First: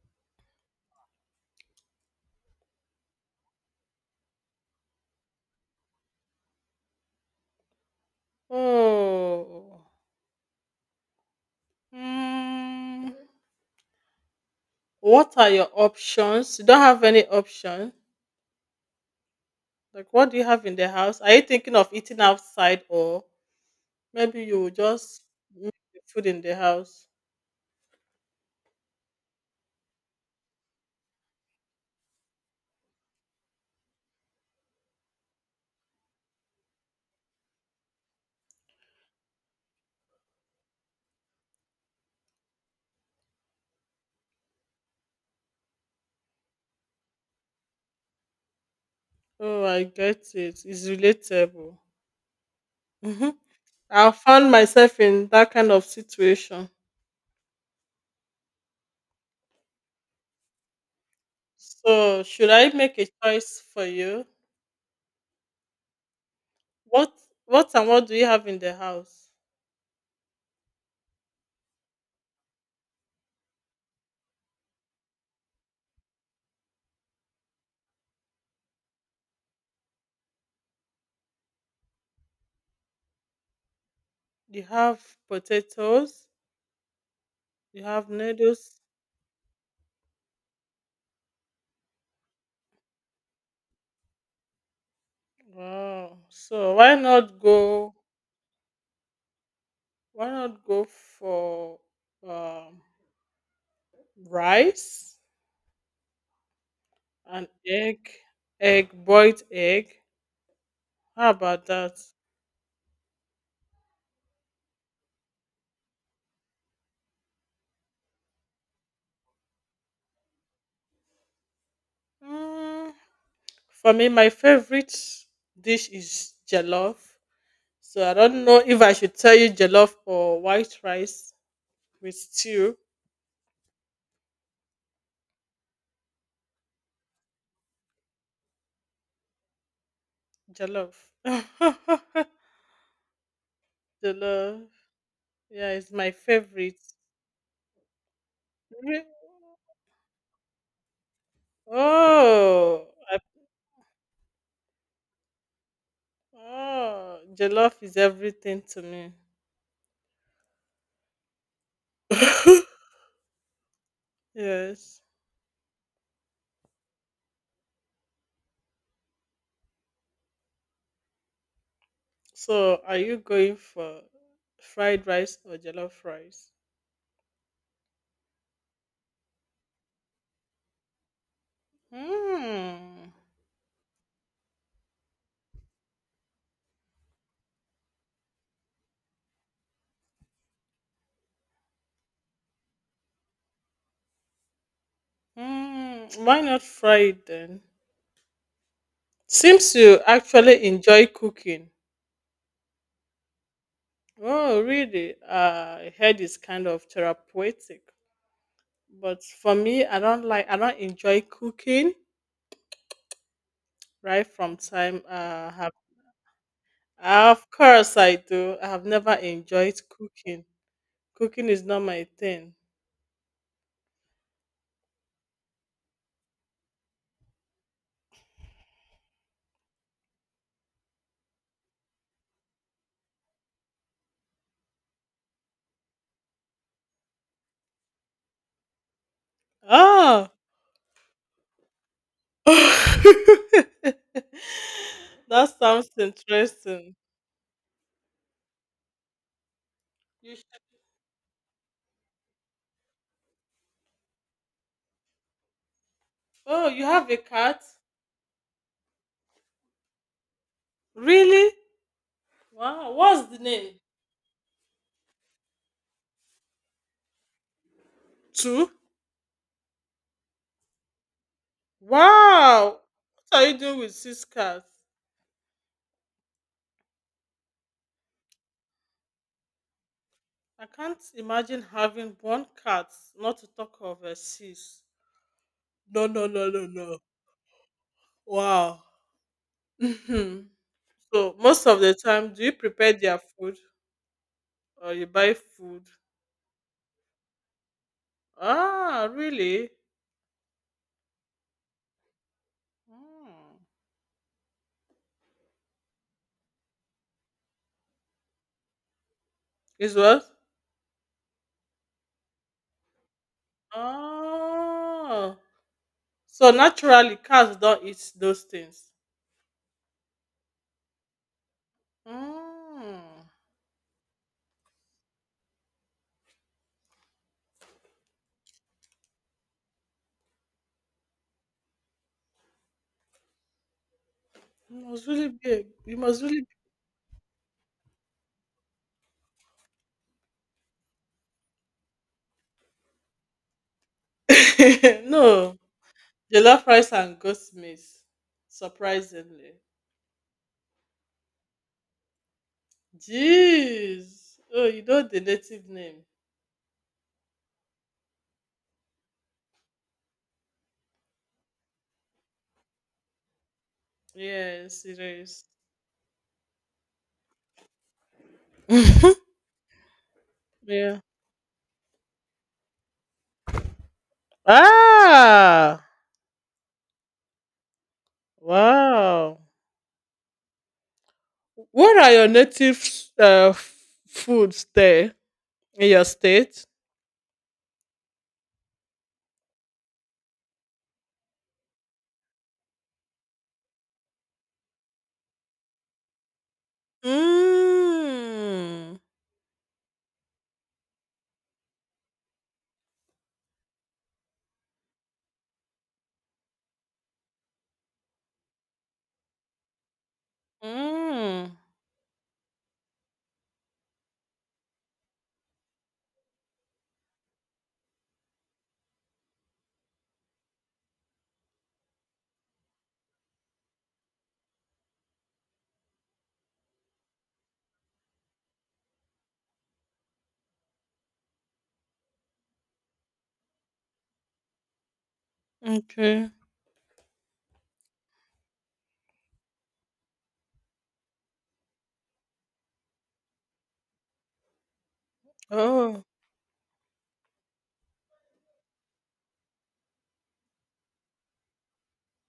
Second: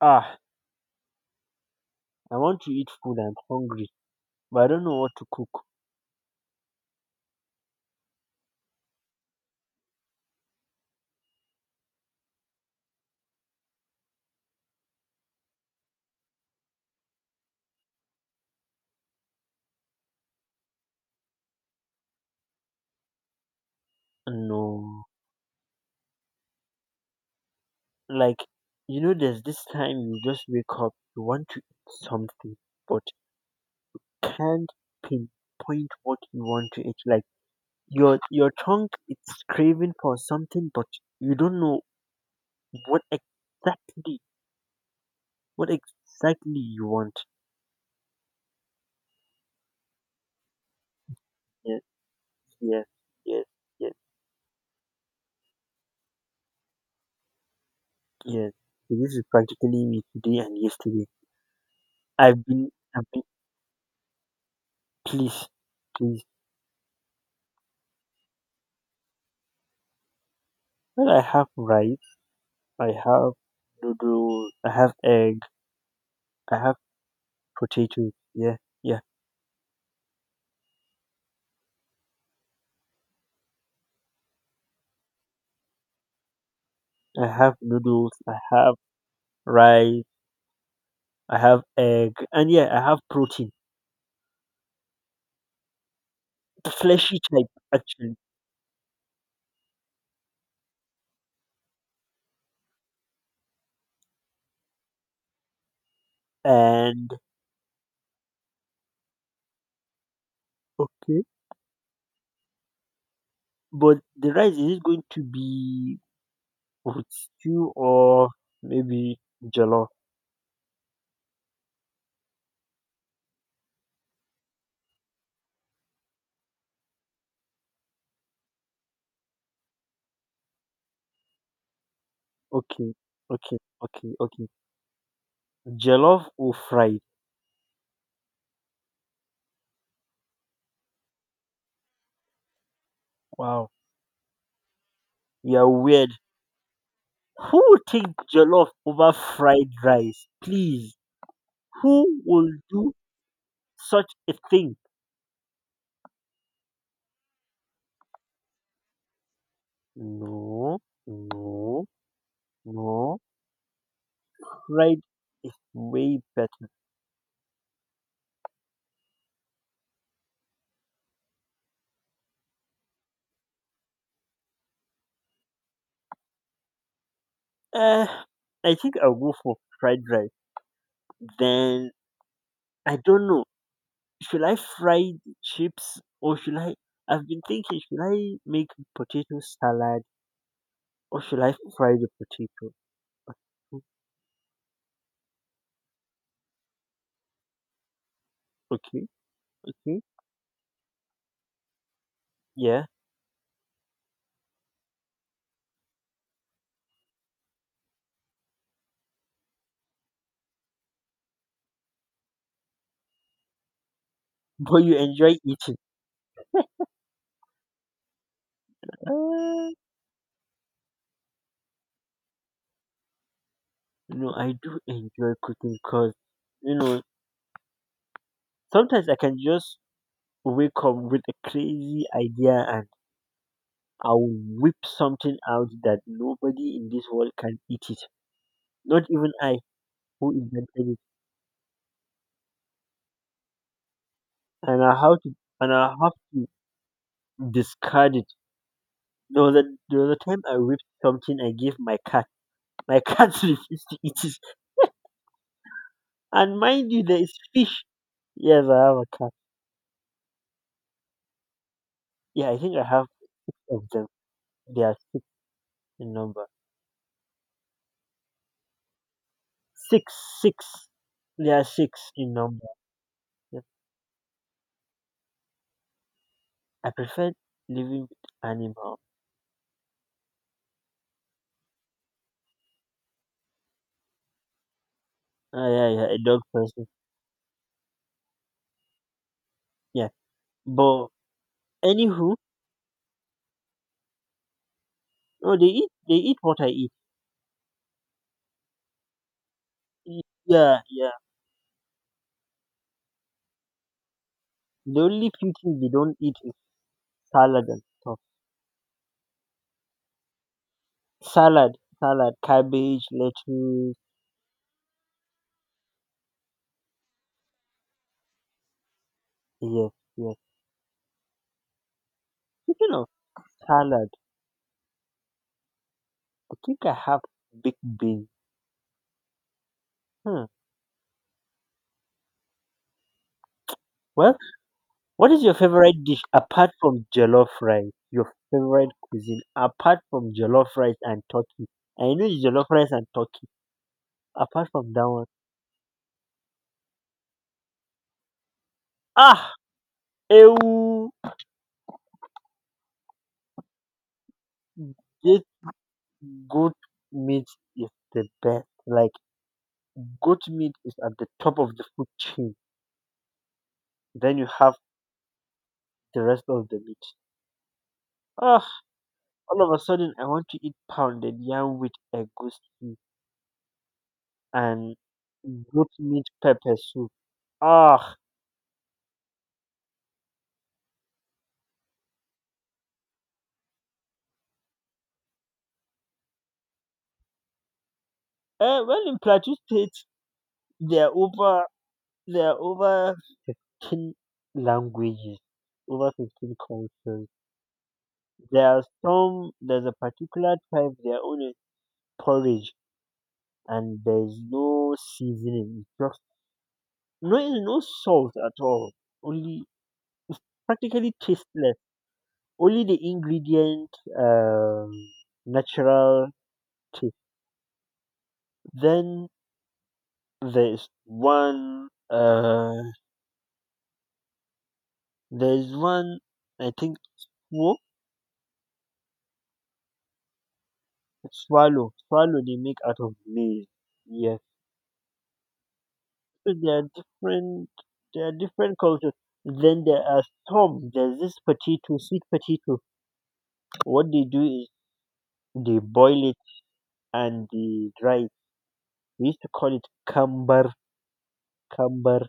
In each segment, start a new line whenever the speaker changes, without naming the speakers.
Ah, I want to eat food. I'm hungry, but I don't know what to cook.
Oh, mm, what are your options? You don't have any option. Like, what do you have in the house? Are you thinking of eating outside, or maybe you will
No,
just make the food in the house?
like you know, there's this time you just wake up, you want to eat something, but can't pinpoint what you want to eat. Like your tongue, it's craving for something, but you don't know what exactly you want.
Oh, I get it. It's relatable.
Yes, yes,
Hmm.
yes, yes,
I found myself in that kind of situation.
yes. So this is practically me today and yesterday.
So,
I've
should I
been,
make
I've
a
been,
choice for you?
please, please.
What, and what do you have in the house?
Well, I have rice, I have noodles, I have egg, I have potatoes. Yeah, yeah.
You have potatoes.
I have
You have
noodles, I have
noodles.
rice, I have egg, and yeah, I have protein,
Wow.
the
So why
fleshy
not
type
go?
actually.
Why not go for um, rice
And
and egg, boiled egg?
okay,
How about that?
but the rice, is it going to be with stew or maybe jollof?
Mm, for me, my favorite dish is jollof. So I don't know if I should tell you jollof or white rice with stew.
Okay, okay, okay, okay. Jollof or fried?
Jollof.
Wow,
Jollof.
you are
Yeah, it's my
weird.
favorite.
Who would take jollof
Re-
over fried rice? Please. Who will
Oh,
do such a thing?
ah, jollof is everything to me.
No, no, no.
Yes.
Fried is way better.
So, are you going for fried rice or jollof rice?
Uh, I think I'll go for fried rice. Then I
Hmm.
don't know. Should I fry the chips or should I? I've been thinking, should I make potato salad or should I fry the potato? Mm,
Hmm. Why not fried then?
okay,
Seems you
okay,
actually enjoy cooking.
yeah.
Oh, really? I heard it's kind of therapeutic. But for me, I don't like. I don't enjoy cooking. Right from
But you
time.
enjoy
Have
eating.
Of course I do. I have never
Uh,
enjoyed cooking. Cooking is not my thing.
no, I do enjoy cooking because you know sometimes I can just wake up with a crazy idea and I'll whip something out that nobody in this world can eat it. Not even I
Ah,
who invented it.
that
And I have to and
sounds
I have to
interesting.
discard it. The other the other
You
time I
should.
whipped something I gave my cat. My cat refused to eat it. And
Oh, you
mind you
have a
there is
cat?
fish. Yes, I have a cat.
Really?
Yeah, I think I
Wow.
have
What's the name?
of them. They are six in number.
Two.
Six, six. They are six in number.
Wow. What are you
Yeah.
doing with six cats?
I prefer living with animals.
I can't imagine having one cat, not to talk of a six.
Ah, yeah,
No,
yeah, a
no,
dog
no, no,
person.
no. Wow.
Yeah,
Mhm.
but
So most of the time,
anywho,
do you prepare their food or you buy
no, they
food?
eat. They eat what I eat.
Ah, really?
Y- Yeah, yeah.
Mm.
The only few things they don't eat is salad and stuff.
It's what?
Salad, salad, cabbage, lettuce.
Oh. So naturally, cats don't eat those things.
Yes, yes. Speaking of
Mm.
salad, I think I have big beans. Hmm. Well, what is your
You
favorite
must
dish
really. Be.
apart from jollof rice? Your favorite cuisine apart from jollof rice and turkey? I know it's jollof rice and turkey. Apart from that one,
No, jollof rice and goat meat. Surprisingly,
ah,
jeez. Oh, you know the
ew.
native name.
Goat meat is the best. Like goat meat is at the top of the food chain. Then you have
Yes, it is.
the rest of the meat. Ah, all of a sudden I want to eat
Yeah.
pounded yam with egusi and
Ah.
goat meat pepper soup. Ah,
Wow. What are your native uh, f- foods there in your state?
eh, well in Plateau State there are over there are over 15 languages, over 15 cultures. There are
Mm.
some. There's a particular type. Their own is porridge, and there's no seasoning. It's just no no salt at all. Only it's practically
Mm.
tasteless. Only the ingredient um, natural taste. Then there's one uh there's one I think swo- swallow swallow they make out of maize. Yes.
Okay.
So there are different cultures. Then there are some. There's this potato, sweet potato. What they do is they
Oh,
boil it and the dry. We used to call it camber, camber.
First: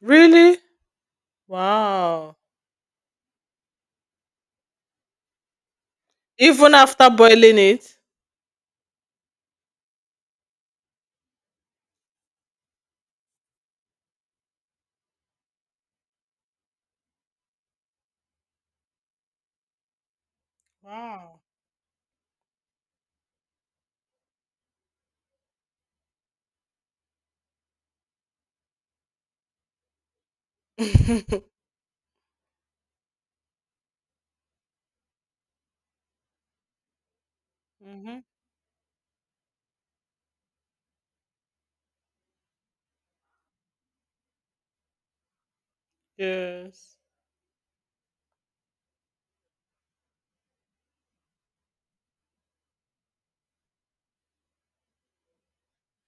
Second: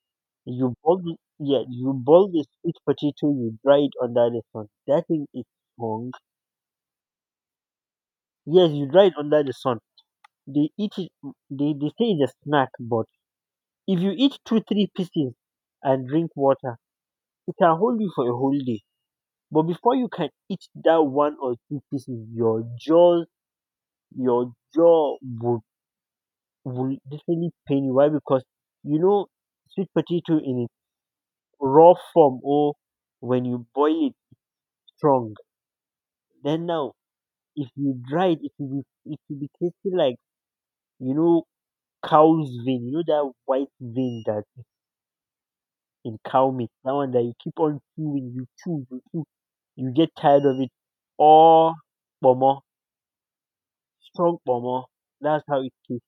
really?
You boil, yeah, you boil
Wow.
the sweet potato, you dry it under the sun. That thing is strong.
Even after boiling it?
Yes, you dry it under the sun. They eat it. They say it's a snack, but if you eat two, three pieces and drink water, it can hold you for a whole day. But before you can eat that one
Wow.
or two pieces, your jaw would definitely pain you. Why? Because you know sweet potato in
Mm-hmm.
raw form or when you boil it strong. Then now, if you dry it, it will be tasting like you know cow's vein. You know that white vein that is in cow meat. That
Yes.
one that you keep on chewing, you chew, you chew, you get tired of it. Or pomo, strong pomo. That's how it tastes.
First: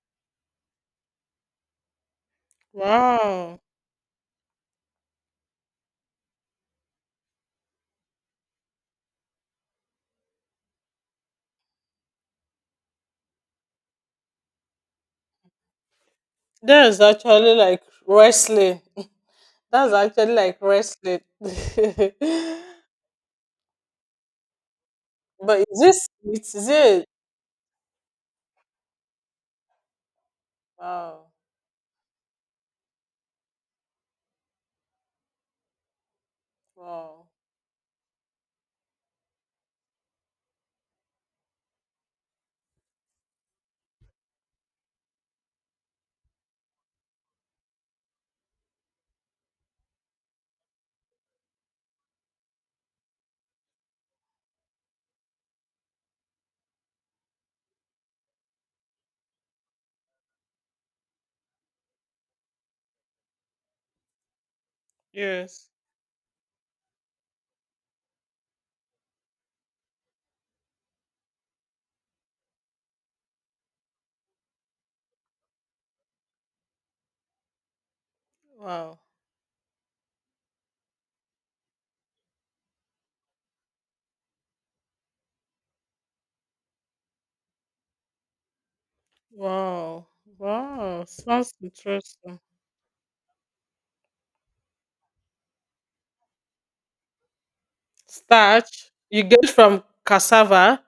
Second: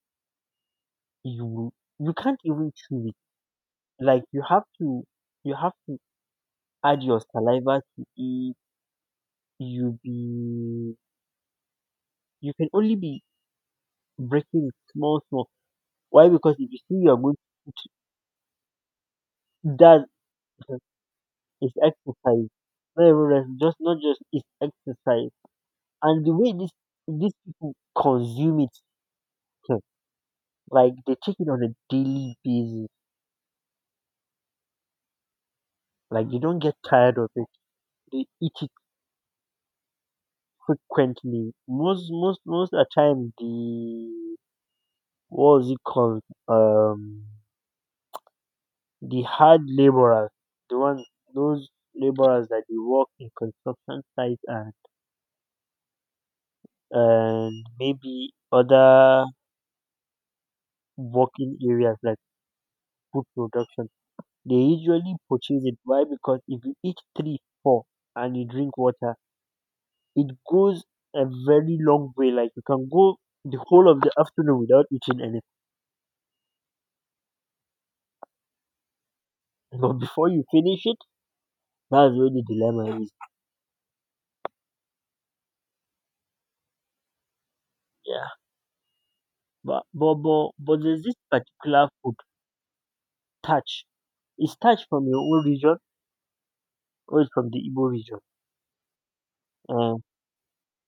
You you can't even chew it.
Wow.
Like you have to add your saliva to it. You be you can only be breaking small, small. Why? Because if you
That is
see you're going
actually
to
like wrestling. That's
that
actually like wrestling.
is exercise. Not even rest, just not just it's exercise.
But is this
And the
it?
way
Is
this
it?
these people consume it, hmm, like they
Wow.
take it on a daily basis. Like they don't get tired
Wow.
of it. They eat it frequently. Most of the time the what was it called? Um the hard laborers, the ones those laborers that they work in construction sites and maybe other working areas like food production, they usually purchase
Yes.
it. Why? Because if you eat three, four, and you drink water, it goes a very long way. Like you can go the whole of the afternoon without eating anything,
Wow.
but before you finish it, that's where the dilemma is. Yeah, but
Wow.
but but, but
Wow.
there's this
Sounds
particular food,
interesting.
touch. Is touch from your own region or is from the Igbo region?
Starch you get from
Uh,
cassava.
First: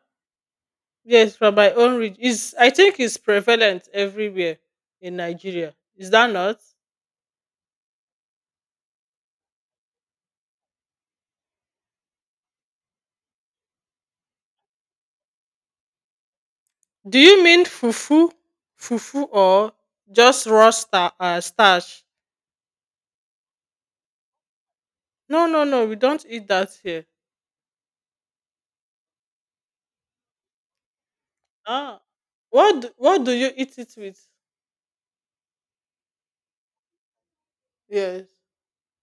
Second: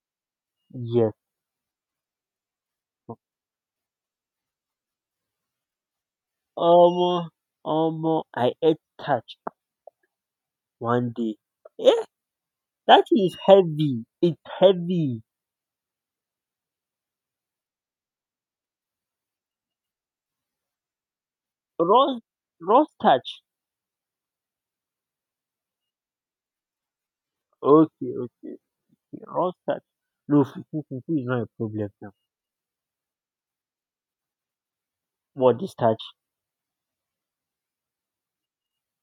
yes.
Yes, from my own region. Is I think it's prevalent everywhere in Nigeria. Is that not?
Omo, omo, I ate touch one day. Eh, that is heavy. It's heavy.
Do you mean fufu, or just starch?
Raw, raw starch.
No, no, no. We don't eat that here.
Okay, okay, okay. Raw starch. No, fufu, fufu is not a problem
Ah,
now.
what do you eat it with?
What, the starch?
Yes.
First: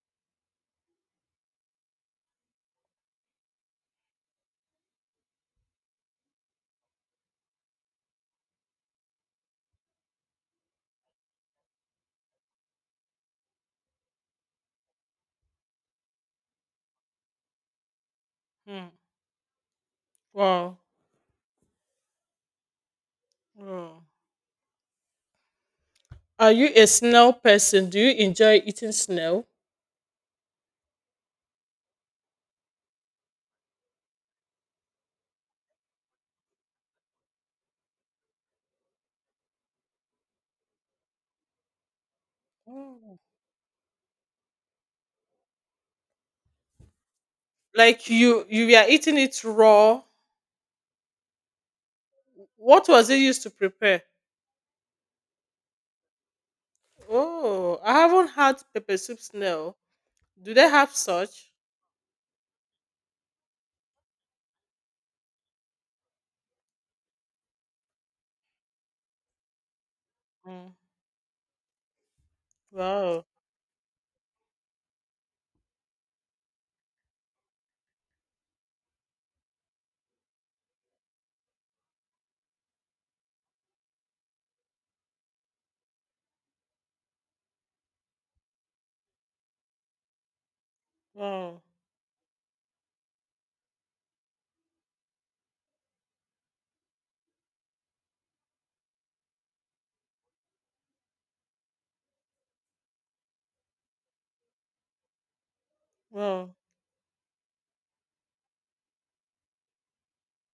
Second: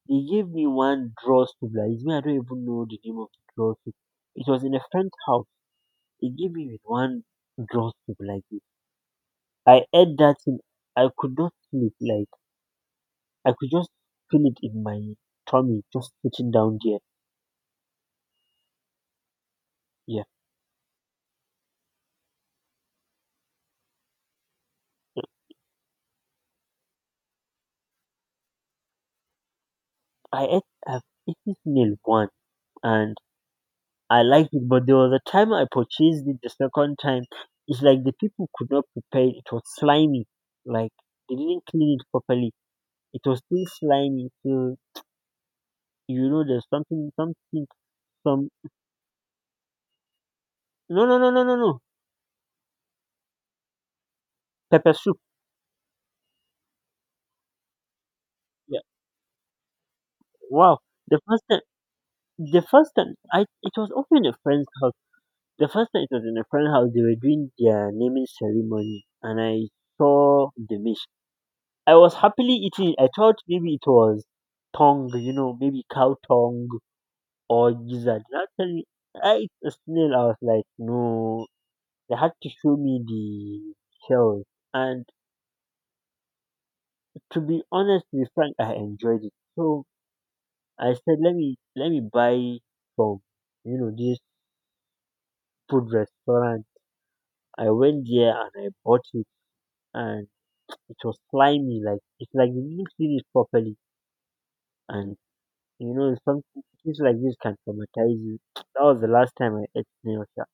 They gave me one draw soup. Like, it's me, I don't even know the name of the draw soup. It was in a friend's house. They gave me with one draw soup like this. I ate that thing. I could not sleep. Like, I could just feel it in my tummy, just sitting down there.
Hmm. Wow. Wow. Are you a snail person? Do you enjoy eating snail?
I've eaten this meal once and I liked it, but there was a time I purchased it the second time. It's like the people could not prepare it. It was slimy. Like they didn't clean it properly.
Mm.
It was still slimy. So you know there's something,
Like you
some
you were eating it raw.
no no no no no no.
What was it used to prepare?
Pepper soup.
Oh, I haven't had
Yeah.
pepper soup snail. Do they
Wow.
have
The first
such?
time the first time I it was also in a friend's house. The first time it was in a friend's house they were doing their naming ceremony and I saw
Mm.
the dish. I was happily eating it. I
Wow,
thought maybe it was tongue, you know, maybe cow tongue or gizzard. Now tell me, I ate a snail. I was like, no, they had to show me the shells. And to be honest, to be frank, I enjoyed it. So I said,
wow,
let me buy from you know this food restaurant. I went there and I bought it, and it was slimy. Like it's like they didn't clean it properly, and you know, some
wow,
things like this can traumatize you. That was the last time I ate snail sha.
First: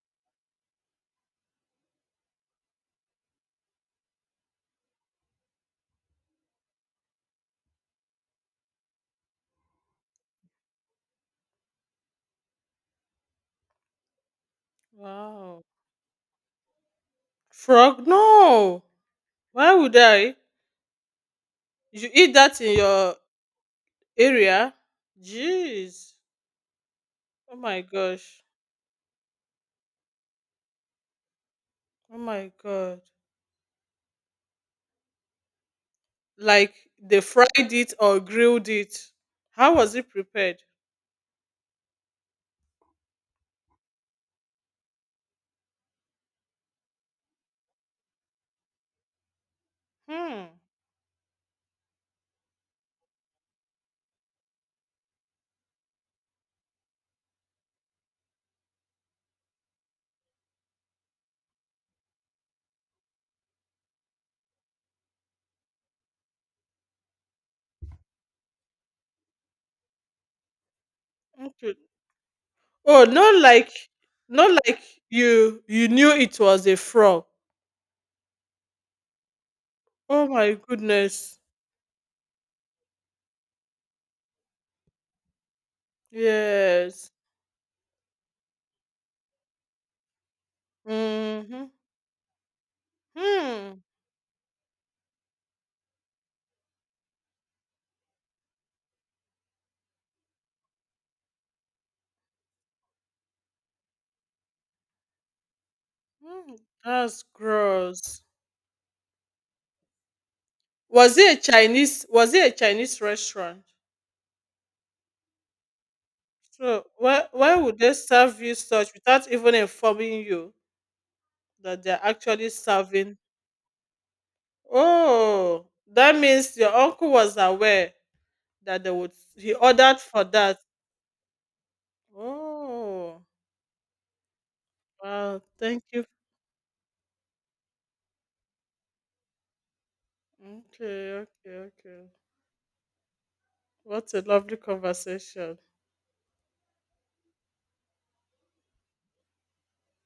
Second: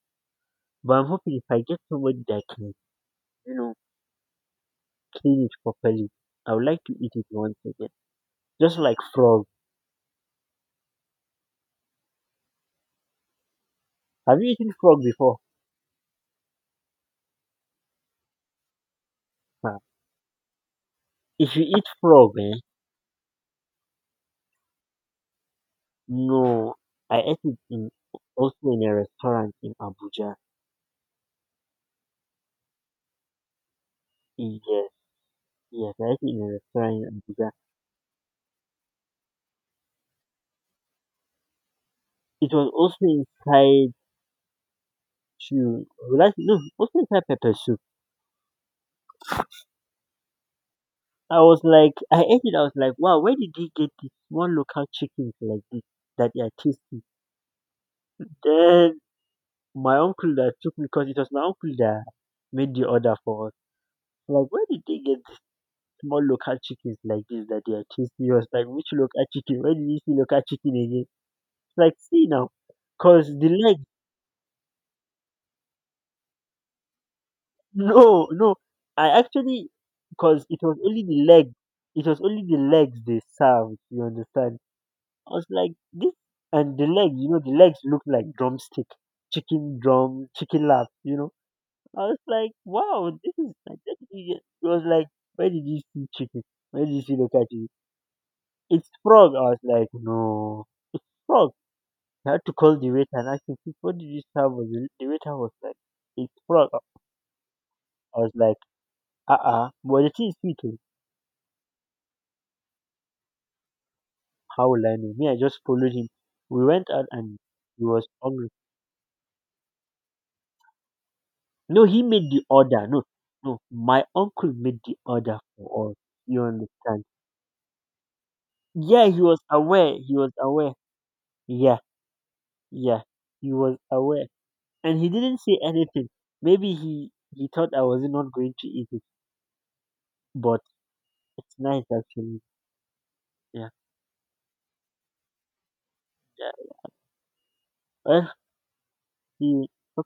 But I'm hoping if I get somebody that can, you know, clean it properly, I would like to eat it once again. Just like frog. Have you eaten frog before?
wow. Frog? No. Why
Huh.
would I?
If you eat
You eat
frog, eh?
that in your area? Jeez.
No, I ate
Oh
it
my
in
gosh.
also in a restaurant in Abuja.
Oh my god.
Yes, yes, I ate it in a
Like
restaurant
they
in
fried
Abuja.
it or grilled it. How was it prepared?
It was also inside chew. Was that, no, also inside pepper soup.
Hmm.
I was like, I ate it. I was like, wow, where did they get this small local chickens like this that they are tasty? Then my uncle that took me, because it was my uncle that made the order for us. Like, where did they get these small local chickens like this that they are tasty? He was like, which local chicken? Where did you see local chicken again?
Okay.
It's like, see now,
Oh,
because the leg,
not like you knew it was a frog.
no, no, I actually,
Oh
because
my
it was only the
goodness.
leg, it was only the legs they served, you understand? I was like, this and the
Yes.
legs. You know, the legs look like drumstick, chicken drum, chicken lap, you know.
Mm-hmm.
I was like, wow, this is nice.
Hmm.
This is it. It was like, where did you see chicken? Where did you see the chicken? It's frog. I was like, no, it's frog. I had to call the waiter and ask him, "Please, what did you serve us?" The waiter was like, it's
Hmm.
frog.
That's
I
gross.
was like, uh-uh. But the thing is, sweet, oh.
Was it a Chinese restaurant?
How will I know? Me, I just followed him. We
So
went out and
why would
he
they
was
serve
hungry.
you such without even informing you that
No,
they're
he made the
actually
order. No,
serving?
no, my uncle made the order
Oh,
for us.
that
You
means your
understand?
uncle was aware that they
Yeah,
would
he was
he
aware.
ordered
He
for
was
that.
aware. Yeah, yeah,
Oh,
he was aware, and he didn't
wow,
say
thank you.
anything. Maybe he thought I was not going to eat it, but
Okay, okay,
it's nice
okay.
actually. Yeah,
What a lovely conversation.
yeah. Well, he talk